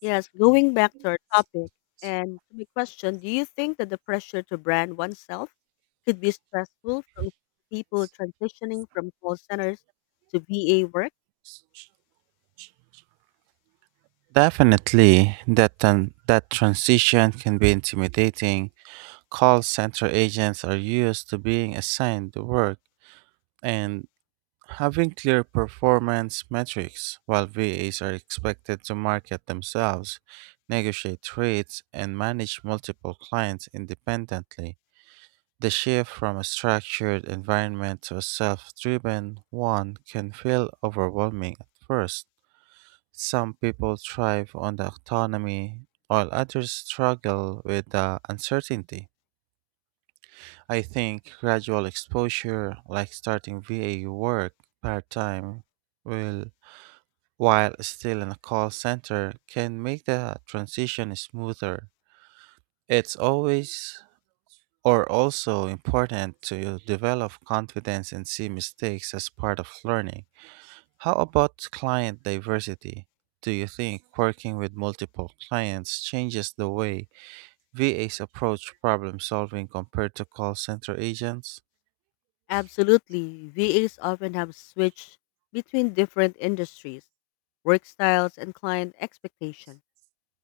Yes, going back to our topic and to my question, do you think that the pressure to brand oneself could be stressful from people transitioning from call centers to VA work? Definitely, that that transition can be intimidating. Call center agents are used to being assigned the work and having clear performance metrics, while VAs are expected to market themselves, negotiate rates, and manage multiple clients independently. The shift from a structured environment to a self driven one can feel overwhelming at first. Some people thrive on the autonomy, while others struggle with the uncertainty. I think gradual exposure, like starting VA work part time, will while still in a call center, can make the transition smoother. It's always or Also important to develop confidence and see mistakes as part of learning. How about client diversity? Do you think working with multiple clients changes the way VAs approach problem solving compared to call center agents? Absolutely. VAs often have switched between different industries, work styles, and client expectation,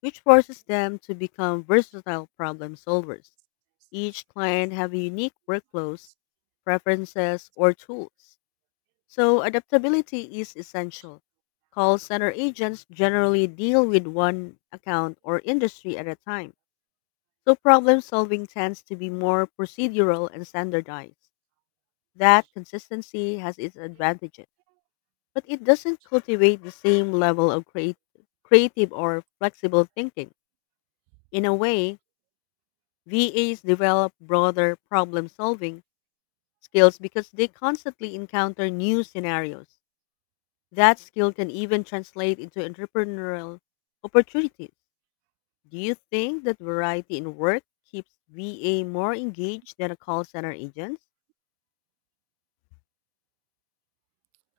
which forces them to become versatile problem solvers. Each client have a unique workflows, preferences, or tools. So adaptability is essential. Call center agents generally deal with one account or industry at a time. So problem solving tends to be more procedural and standardized. That consistency has its advantages, but it doesn't cultivate the same level of creative or flexible thinking. In a way, VAs develop broader problem solving skills because they constantly encounter new scenarios. That skill can even translate into entrepreneurial opportunities. Do you think that variety in work keeps VA more engaged than a call center agents?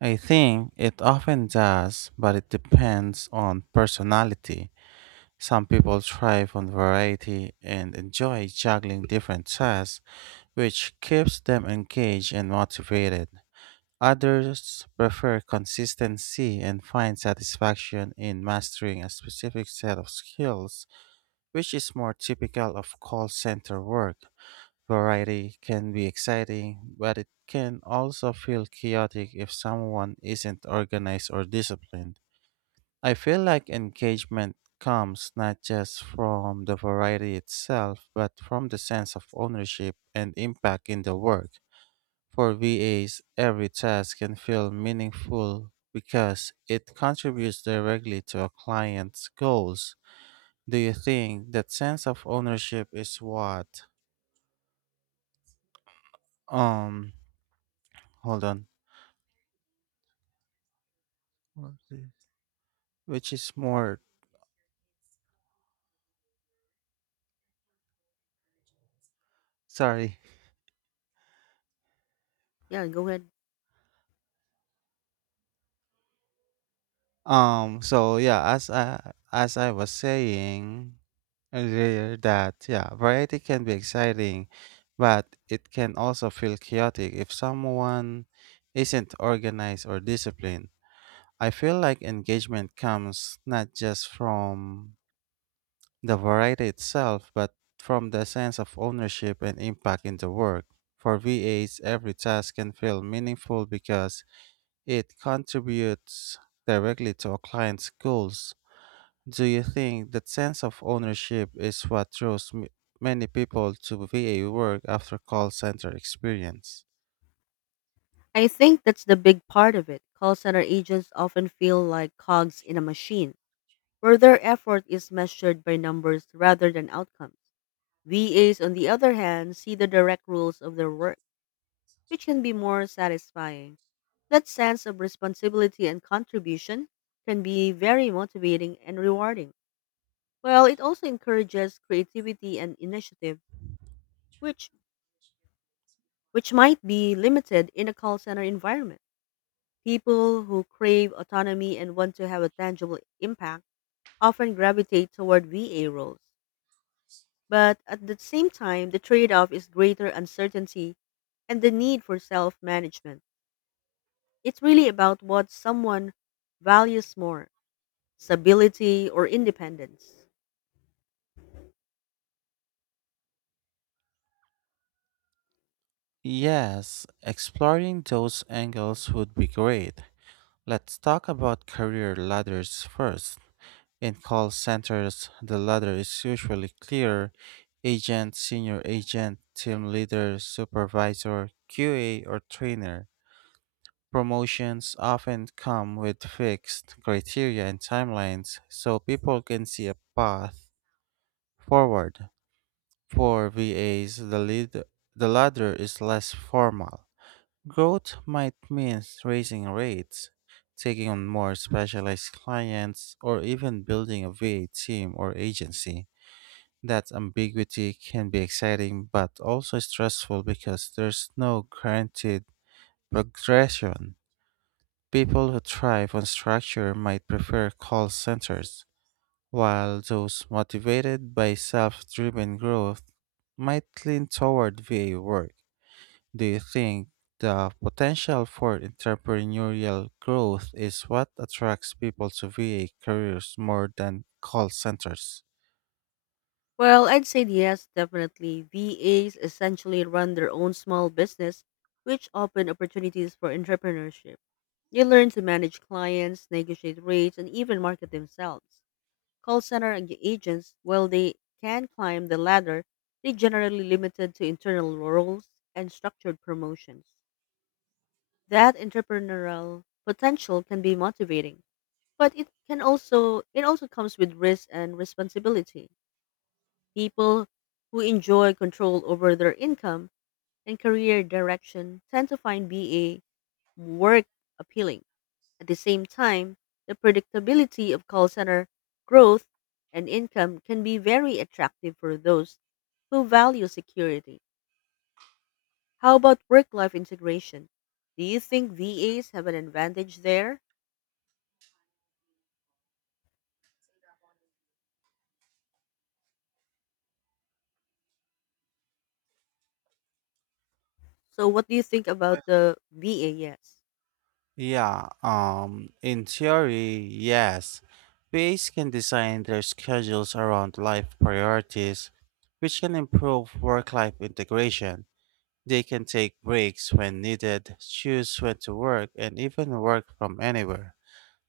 I think it often does, but it depends on personality. Some people thrive on variety and enjoy juggling different tasks, which keeps them engaged and motivated. Others prefer consistency and find satisfaction in mastering a specific set of skills, which is more typical of call center work. Variety can be exciting, but it can also feel chaotic if someone isn't organized or disciplined. I feel like engagement comes not just from the variety itself, but from the sense of ownership and impact in the work. For VAs, every task can feel meaningful because it contributes directly to a client's goals. Do you think that sense of ownership is what? Um, Hold on. What is this? Which is more sorry. Yeah, go ahead. So yeah, as I was saying earlier that yeah, variety can be exciting, but it can also feel chaotic if someone isn't organized or disciplined. I feel like engagement comes not just from the variety itself, but from the sense of ownership and impact in the work. For VAs, every task can feel meaningful because it contributes directly to a client's goals. Do you think that sense of ownership is what draws many people to VA work after call center experience? I think that's the big part of it. Call center agents often feel like cogs in a machine, where their effort is measured by numbers rather than outcomes. VAs, on the other hand, see the direct rules of their work which can be more satisfying. That sense of responsibility and contribution can be very motivating and rewarding. Well, it also encourages creativity and initiative, which which might be limited in a call center environment. People who crave autonomy and want to have a tangible impact often gravitate toward VA roles. But at the same time, the trade-off is greater uncertainty and the need for self-management. It's really about what someone values more, stability or independence. Yes, exploring those angles would be great. Let's talk about career ladders first. In call centers, the ladder is usually clear agent, senior agent, team leader, supervisor, QA, or trainer. Promotions often come with fixed criteria and timelines so people can see a path forward. For VAs, the ladder is less formal. Growth might mean raising rates, taking on more specialized clients, or even building a VA team or agency. That ambiguity can be exciting but also stressful because there's no guaranteed progression. People who thrive on structure might prefer call centers, while those motivated by self driven growth might lean toward VA work. Do you think the potential for entrepreneurial growth is what attracts people to VA careers more than call centers? Well, I'd say yes, definitely. VAs essentially run their own small business, which open opportunities for entrepreneurship. They learn to manage clients, negotiate rates, and even market themselves. Call center agents, while they can climb the ladder, they generally limited to internal roles and structured promotions. That entrepreneurial potential can be motivating, but it also comes with risk and responsibility. People who enjoy control over their income and career direction tend to find BA work appealing. At the same time, the predictability of call center growth and income can be very attractive for those who value security. How about work-life integration? Do you think VAs have an advantage there? So what do you think about the VA? Yes. Yeah, in theory, yes. VAs can design their schedules around life priorities, which can improve work life integration. They can take breaks when needed, choose when to work, and even work from anywhere.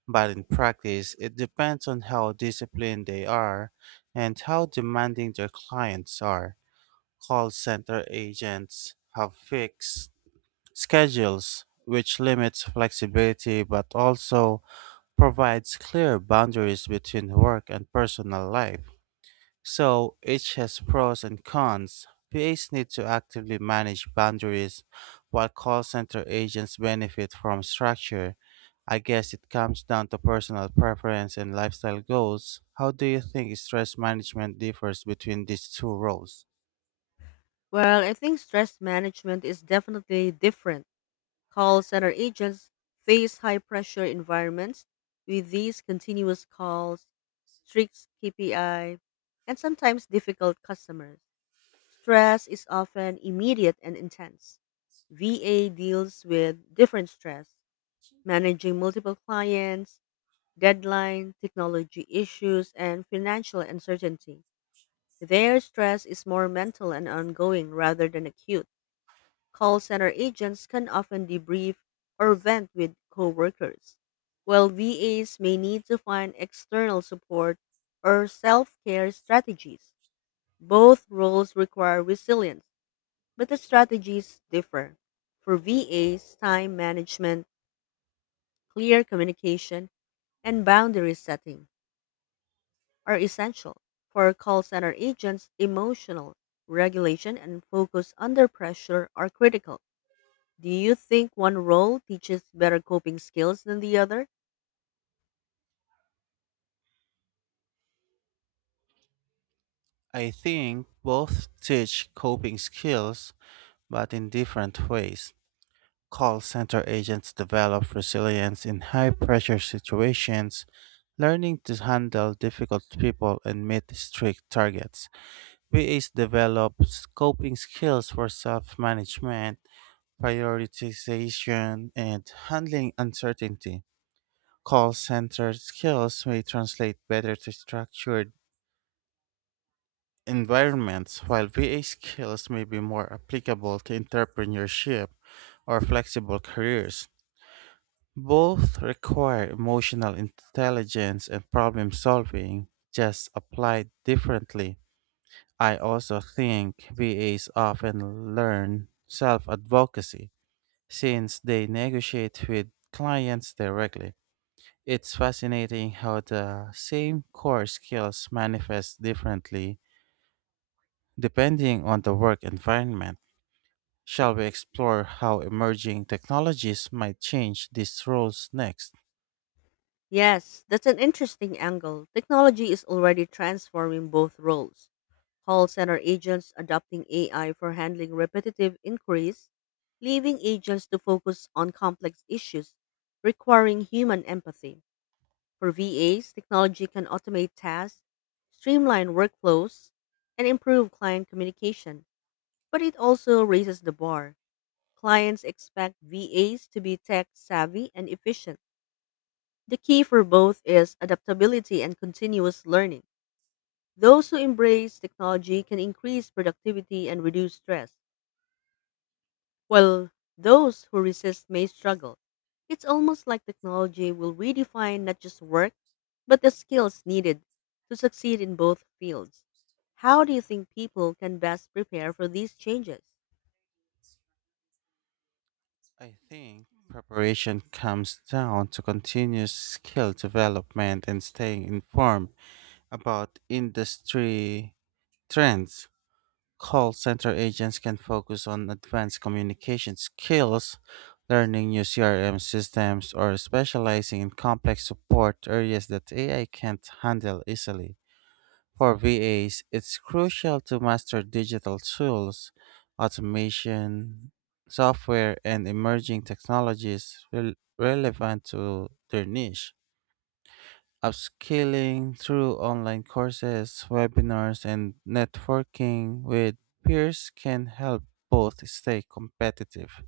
But in practice, it depends on how disciplined they are and how demanding their clients are. Call center agents have fixed schedules, which limits flexibility but also provides clear boundaries between work and personal life. So each has pros and cons. PAs need to actively manage boundaries, while call center agents benefit from structure. I guess it comes down to personal preference and lifestyle goals. How do you think stress management differs between these two roles? Well, I think stress management is definitely different. Call center agents face high pressure environments with these continuous calls, strict KPI, and sometimes difficult customers. Stress is often immediate and intense. VA deals with different stress, managing multiple clients, deadline, technology issues, and financial uncertainty. Their stress is more mental and ongoing rather than acute. Call center agents can often debrief or vent with coworkers, while VAs may need to find external support or self care strategies. Both roles require resilience, but the strategies differ. For VAs, time management, clear communication, and boundary setting are essential. For call center agents, emotional regulation and focus under pressure are critical. Do you think one role teaches better coping skills than the other? I think both teach coping skills, but in different ways. Call center agents develop resilience in high pressure situations, learning to handle difficult people and meet strict targets. VAs develop coping skills for self management, prioritization, and handling uncertainty. Call center skills may translate better to structured environments, while VA skills may be more applicable to entrepreneurship or flexible careers. Both require emotional intelligence and problem solving, just applied differently. I also think VAs often learn self advocacy since they negotiate with clients directly. It's fascinating how the same core skills manifest differently depending on the work environment. Shall we explore how emerging technologies might change these roles next? Yes, that's an interesting angle. Technology is already transforming both roles. Call center agents adopting AI for handling repetitive inquiries, leaving agents to focus on complex issues requiring human empathy. For VAs, technology can automate tasks, streamline workflows, and improve client communication, but it also raises the bar. Clients expect VAs to be tech savvy and efficient. The key for both is adaptability and continuous learning. Those who embrace technology can increase productivity and reduce stress, while those who resist may struggle. It's almost like technology will redefine not just work, but the skills needed to succeed in both fields. How do you think people can best prepare for these changes? I think preparation comes down to continuous skill development and staying informed about industry trends. Call center agents can focus on advanced communication skills, learning new CRM systems, or specializing in complex support areas that AI can't handle easily. For VAs, it's crucial to master digital tools, automation, software, and emerging technologies relevant to their niche. Upskilling through online courses, webinars, and networking with peers can help both stay competitive.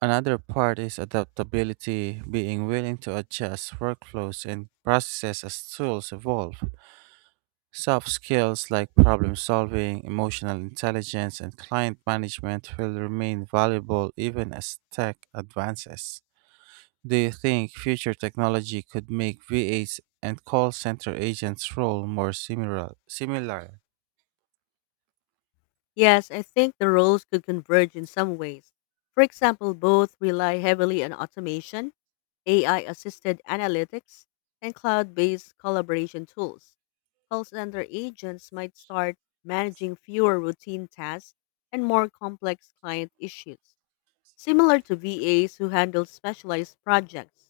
Another part is adaptability, being willing to adjust workflows and processes as tools evolve. Soft skills like problem solving, emotional intelligence, and client management will remain valuable even as tech advances. Do you think future technology could make VAs and call center agents' role more similar? Similar, Yes, I think the roles could converge in some ways. For example, both rely heavily on automation, AI assisted analytics, and cloud based collaboration tools. Call center agents might start managing fewer routine tasks and more complex client issues, similar to VAs who handle specialized projects.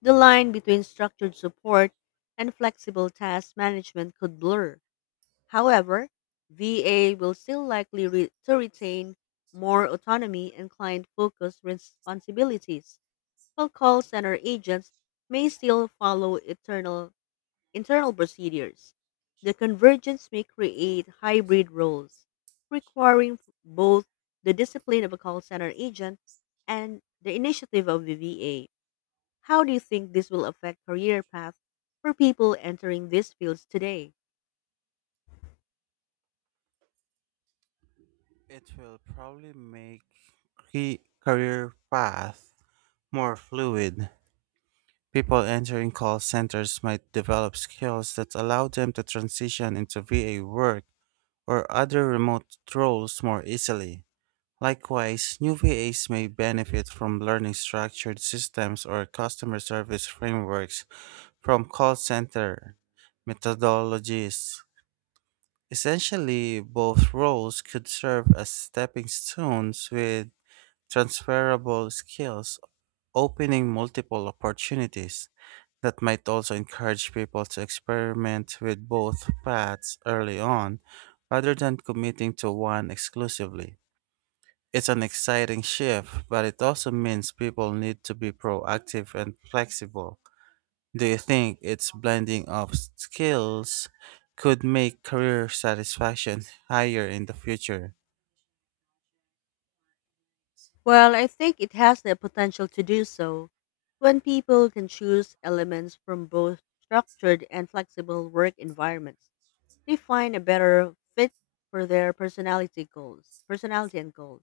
The line between structured support and flexible task management could blur. However, VA will still likely re- to retain more autonomy and client focused responsibilities, while call center agents may still follow internal procedures. The convergence may create hybrid roles, requiring both the discipline of a call center agent and the initiative of the VA. How do you think this will affect career paths for people entering these fields today? it will probably make key career path more fluid. People entering call centers might develop skills that allow them to transition into VA work or other remote roles more easily. Likewise, new VAs may benefit from learning structured systems or customer service frameworks from call center methodologies. Essentially, both roles could serve as stepping stones with transferable skills, opening multiple opportunities. That might also encourage people to experiment with both paths early on rather than committing to one exclusively. It's an exciting shift, but it also means people need to be proactive and flexible. Do you think its blending of skills could make career satisfaction higher in the future? Well, I think it has the potential to do so. When people can choose elements from both structured and flexible work environments, they find a better fit for their personality and goals.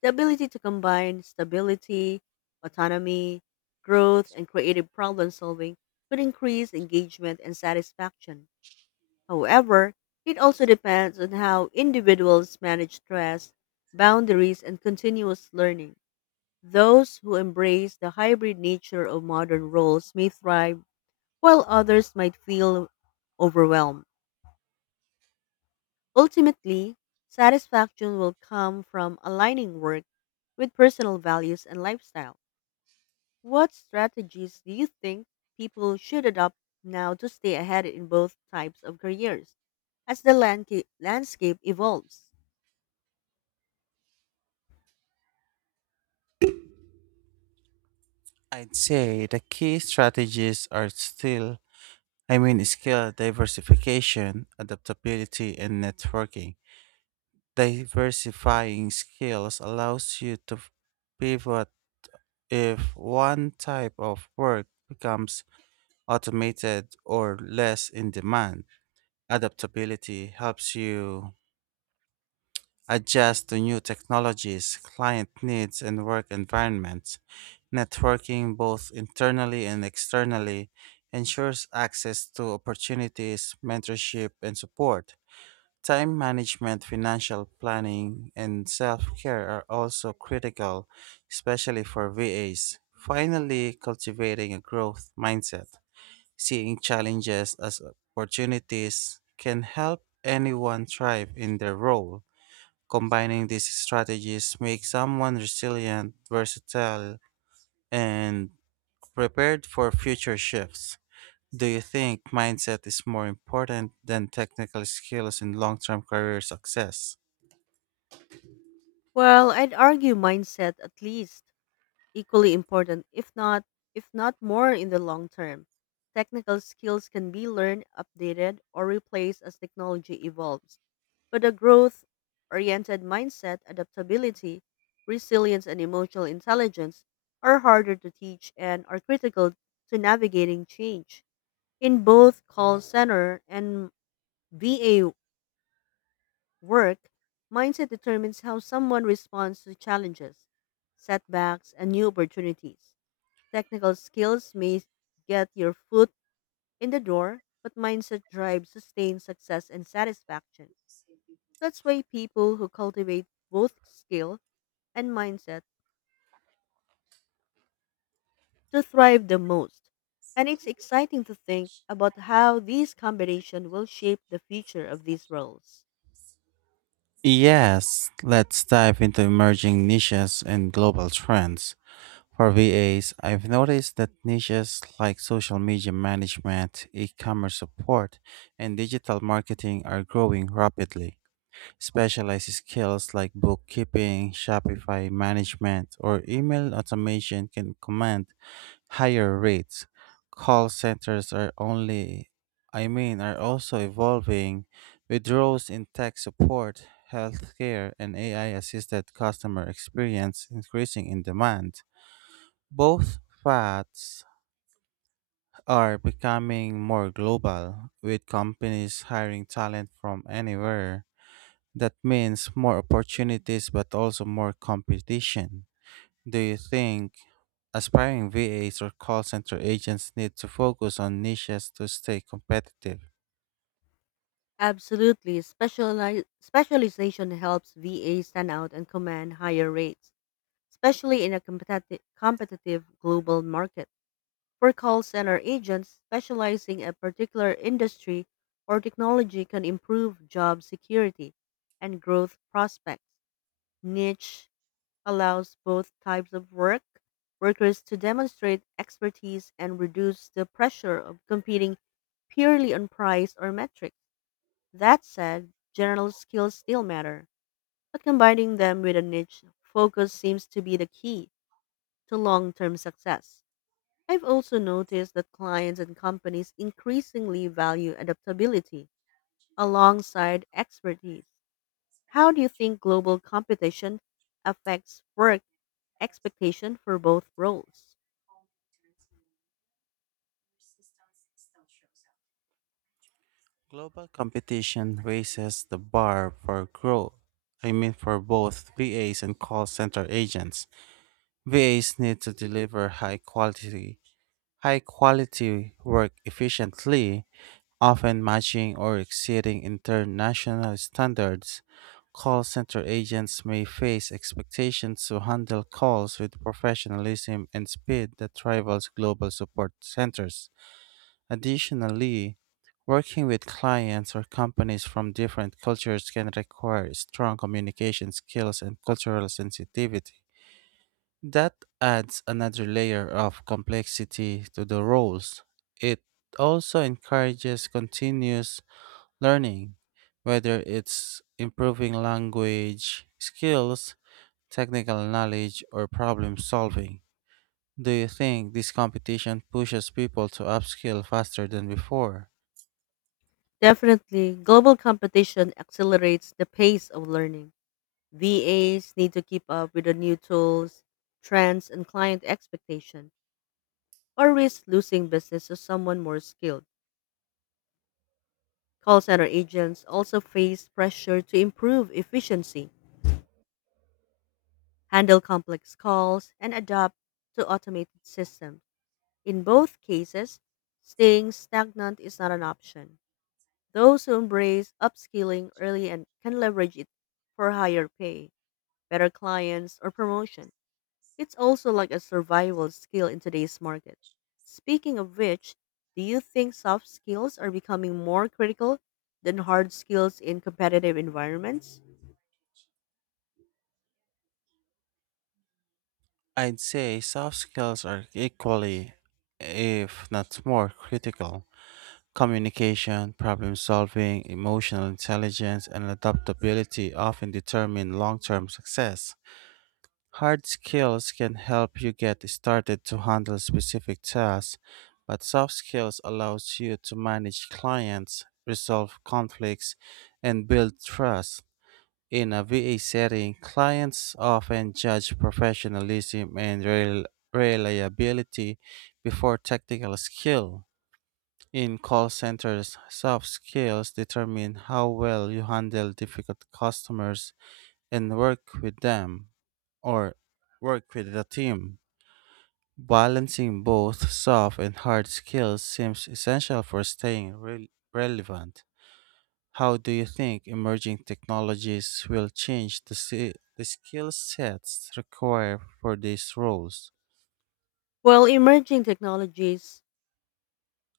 The ability to combine stability, autonomy, growth, and creative problem solving could increase engagement and satisfaction. However, it also depends on how individuals manage stress, boundaries, and continuous learning. Those who embrace the hybrid nature of modern roles may thrive, while others might feel overwhelmed. Ultimately, satisfaction will come from aligning work with personal values and lifestyle. What strategies do you think people should adopt now to stay ahead in both types of careers as the landscape evolves? I'd say the key strategies are still, I mean, skill diversification, adaptability, and networking. Diversifying skills allows you to pivot if one type of work becomes automated or less in demand. Adaptability helps you adjust to new technologies, client needs, and work environments. Networking, both internally and externally, ensures access to opportunities, mentorship, and support. Time management, financial planning, and self care are also critical, especially for VAs. Finally, cultivating a growth mindset, seeing challenges as opportunities, can help anyone thrive in their role. Combining these strategies makes someone resilient, versatile, and prepared for future shifts. Do you think mindset is more important than technical skills in long term career success? Well, I'd argue mindset at least. Equally important, if not more in the long term. Technical skills can be learned, updated, or replaced as technology evolves. But a growth oriented mindset, adaptability, resilience, and emotional intelligence are harder to teach and are critical to navigating change. In both call center and VA work, mindset determines how someone responds to challenges, setbacks, and new opportunities. Technical skills may get your foot in the door, but mindset drives sustained success and satisfaction. That's why people who cultivate both skill and mindset to thrive the most. And it's exciting to think about how these combination will shape the future of these roles. Yes, let's dive into emerging niches and global trends. For VAs, I've noticed that niches like social media management, e commerce support, and digital marketing are growing rapidly. Specialized skills like bookkeeping, Shopify management, or email automation can command higher rates. Call centers are only, I mean, are also evolving with roles in tech support, healthcare, and AI assisted customer experience increasing in demand. Both paths are becoming more global, with companies hiring talent from anywhere. That means more opportunities but also more competition. Do you think aspiring VAs or call center agents need to focus on niches to stay competitive? Absolutely, specialization helps VA stand out and command higher rates, especially in a competitive global market. For call center agents specializing in a particular industry or technology can improve job security and growth prospects. Niche allows both types of workers to demonstrate expertise and reduce the pressure of competing purely on price or metrics. That said, general skills still matter, but combining them with a niche focus seems to be the key to long-term success. I've also noticed that clients and companies increasingly value adaptability alongside expertise. How do you think global competition affects work expectation for both roles? Global competition raises the bar for growth. I mean, for both VAs and call center agents. VAs need to deliver high quality high quality work efficiently, often matching or exceeding international standards. Call center agents may face expectations to handle calls with professionalism and speed that rivals global support centers. Additionally, working with clients or companies from different cultures can require strong communication skills and cultural sensitivity. That adds another layer of complexity to the roles. It also encourages continuous learning, whether it's improving language skills, technical knowledge, or problem solving. Do you think this competition pushes people to upskill faster than before? Definitely, global competition accelerates the pace of learning. VAs need to keep up with the new tools, trends, and client expectation, or risk losing business to someone more skilled. Call center agents also face pressure to improve efficiency, handle complex calls, and adapt to automated systems. In both cases, staying stagnant is not an option. Those who embrace upskilling early and can leverage it for higher pay, better clients, or promotion. It's also like a survival skill in today's market. Speaking of which, do you think soft skills are becoming more critical than hard skills in competitive environments? I'd say soft skills are equally, if not more, critical. Communication, problem solving, emotional intelligence, and adaptability often determine long term success. Hard skills can help you get started to handle specific tasks, but soft skills allows you to manage clients, resolve conflicts, and build trust. In a VA setting, clients often judge professionalism and reliability before technical skill. In call centers, soft skills determine how well you handle difficult customers and work with them or work with the team. Balancing both soft and hard skills seems essential for staying relevant. How do you think emerging technologies will change the skill sets required for these roles? Well, emerging technologies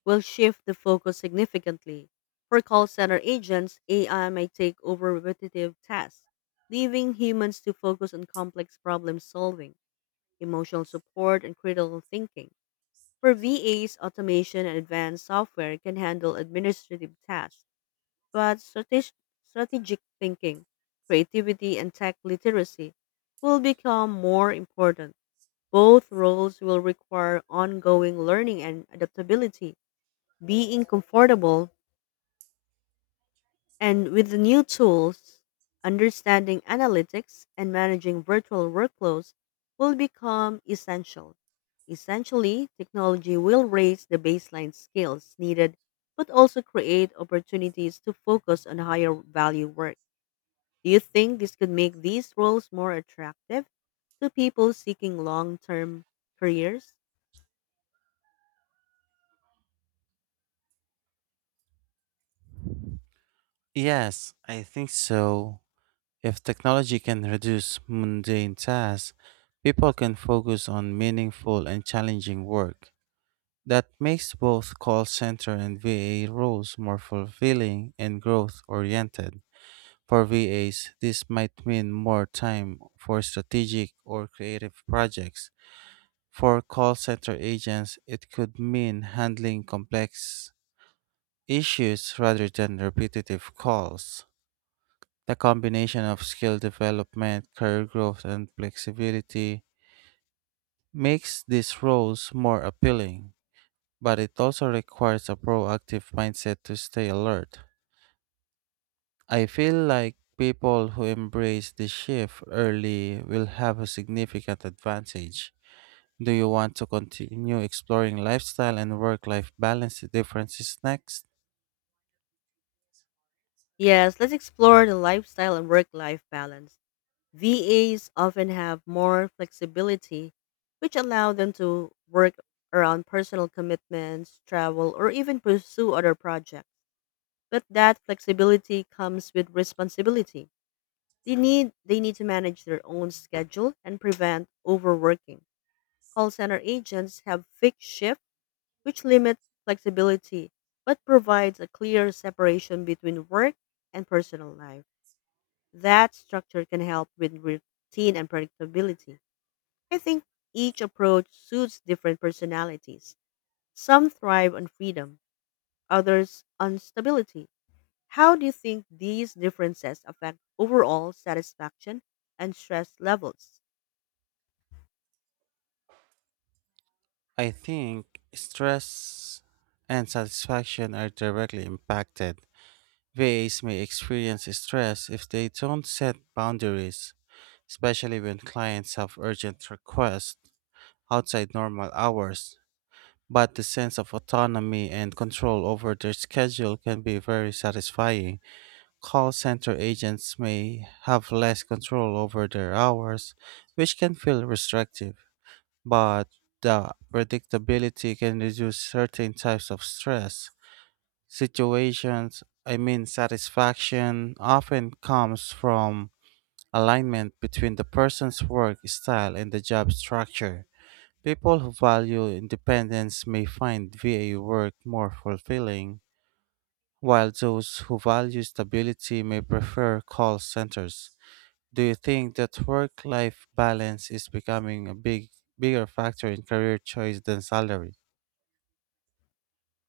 will shift the focus significantly. For call center agents, AI may take over repetitive tasks, leaving humans to focus on complex problem solving, emotional support, and critical thinking. For VAs, automation and advanced software can handle administrative tasks, but strategic thinking, creativity, and tech literacy will become more important. Both roles will require ongoing learning and adaptability, being comfortable and with the new tools, understanding analytics and managing virtual workflows will become essential. Essentially, technology will raise the baseline skills needed but also create opportunities to focus on higher value work. Do you think this could make these roles more attractive to people seeking long-term careers? Yes, I think so. If technology can reduce mundane tasks, people can focus on meaningful and challenging work. That makes both call center and VA roles more fulfilling and growth oriented. For VAs, this might mean more time for strategic or creative projects. For call center agents, it could mean handling complex issues rather than repetitive calls. The combination of skill development, career growth, and flexibility makes these roles more appealing, but it also requires a proactive mindset to stay alert. I feel like people who embrace the shift early will have a significant advantage. Do you want to continue exploring lifestyle and work life balance differences next? Yes, let's explore the lifestyle and work-life balance. VAs often have more flexibility, which allow them to work around personal commitments, travel, or even pursue other projects. But that flexibility comes with responsibility. They need to manage their own schedule and prevent overworking. Call center agents have fixed shifts which limit flexibility but provides a clear separation between work and personal life. That structure can help with routine and predictability. I think each approach suits different personalities. Some thrive on freedom, others on stability. How do you think these differences affect overall satisfaction and stress levels? I think stress and satisfaction are directly impacted. VAs may experience stress if they don't set boundaries, especially when clients have urgent requests outside normal hours. But the sense of autonomy and control over their schedule can be very satisfying. Call center agents may have less control over their hours, which can feel restrictive, but the predictability can reduce certain types of stress situations. I mean, satisfaction often comes from alignment between the person's work style and the job structure. People who value independence may find VA work more fulfilling, while those who value stability may prefer call centers. Do you think that work life balance is becoming a bigger factor in career choice than salary?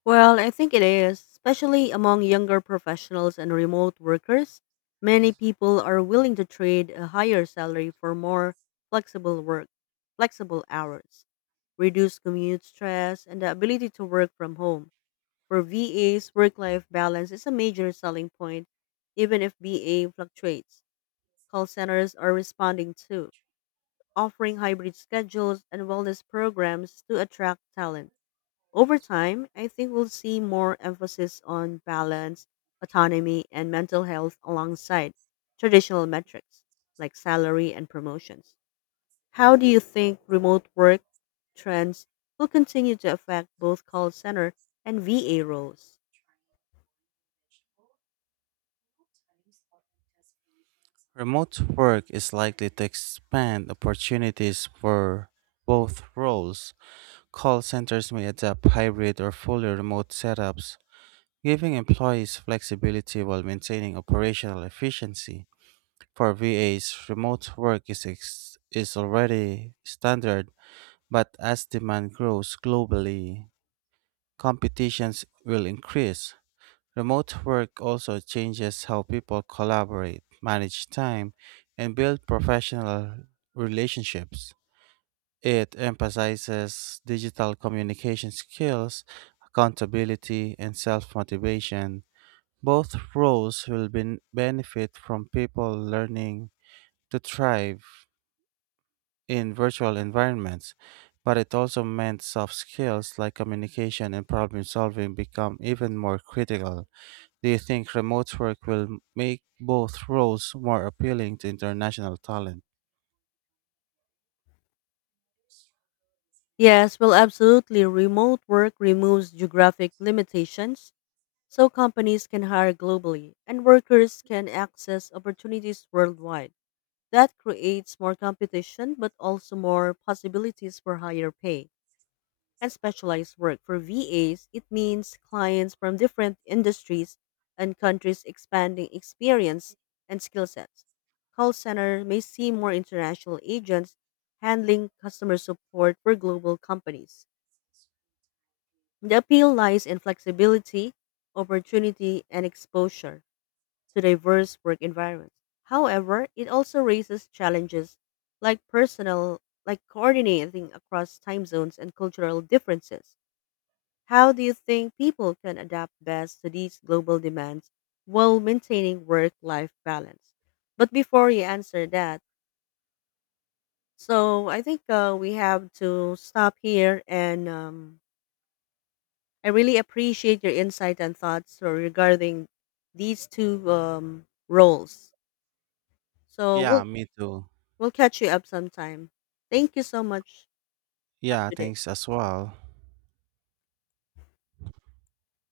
Well, I think it is, especially among younger professionals and remote workers. Many people are willing to trade a higher salary for more flexible work, flexible hours, reduced commute stress, and the ability to work from home. For VAs, work life balance is a major selling point, even if BA fluctuates. Call centers are responding too, offering hybrid schedules and wellness programs to attract talent. Over time, I think we'll see more emphasis on balance, autonomy, and mental health alongside traditional metrics like salary and promotions. How do you think remote work trends will continue to affect both call center and VA roles? Remote work is likely to expand opportunities for both roles. Call centers may adopt hybrid or fully remote setups, giving employees flexibility while maintaining operational efficiency. For VAs, remote work is, is already standard, but as demand grows globally, competitions will increase. Remote work also changes how people collaborate, manage time, and build professional relationships. It emphasizes digital communication skills, accountability, and self motivation. Both roles will benefit from people learning to thrive in virtual environments, but it also meant soft skills like communication and problem solving become even more critical. Do you think remote work will make both roles more appealing to international talent? Yes, well, absolutely. Remote work removes geographic limitations so companies can hire globally and workers can access opportunities worldwide. That creates more competition but also more possibilities for higher pay and specialized work. For VAs, it means clients from different industries and countries expanding experience and skill sets. Call center may see more international agents handling customer support for global companies. The appeal lies in flexibility, opportunity, and exposure to diverse work environments. However, it also raises challenges like like coordinating across time zones and cultural differences. How do you think people can adapt best to these global demands while maintaining work life balance? But before you answer that, so I think we have to stop here and I really appreciate your insight and thoughts regarding these two roles. So we'll Yeah, me too. we'll catch you up sometime. Thank you so much. Have a Yeah, good day. thanks as well.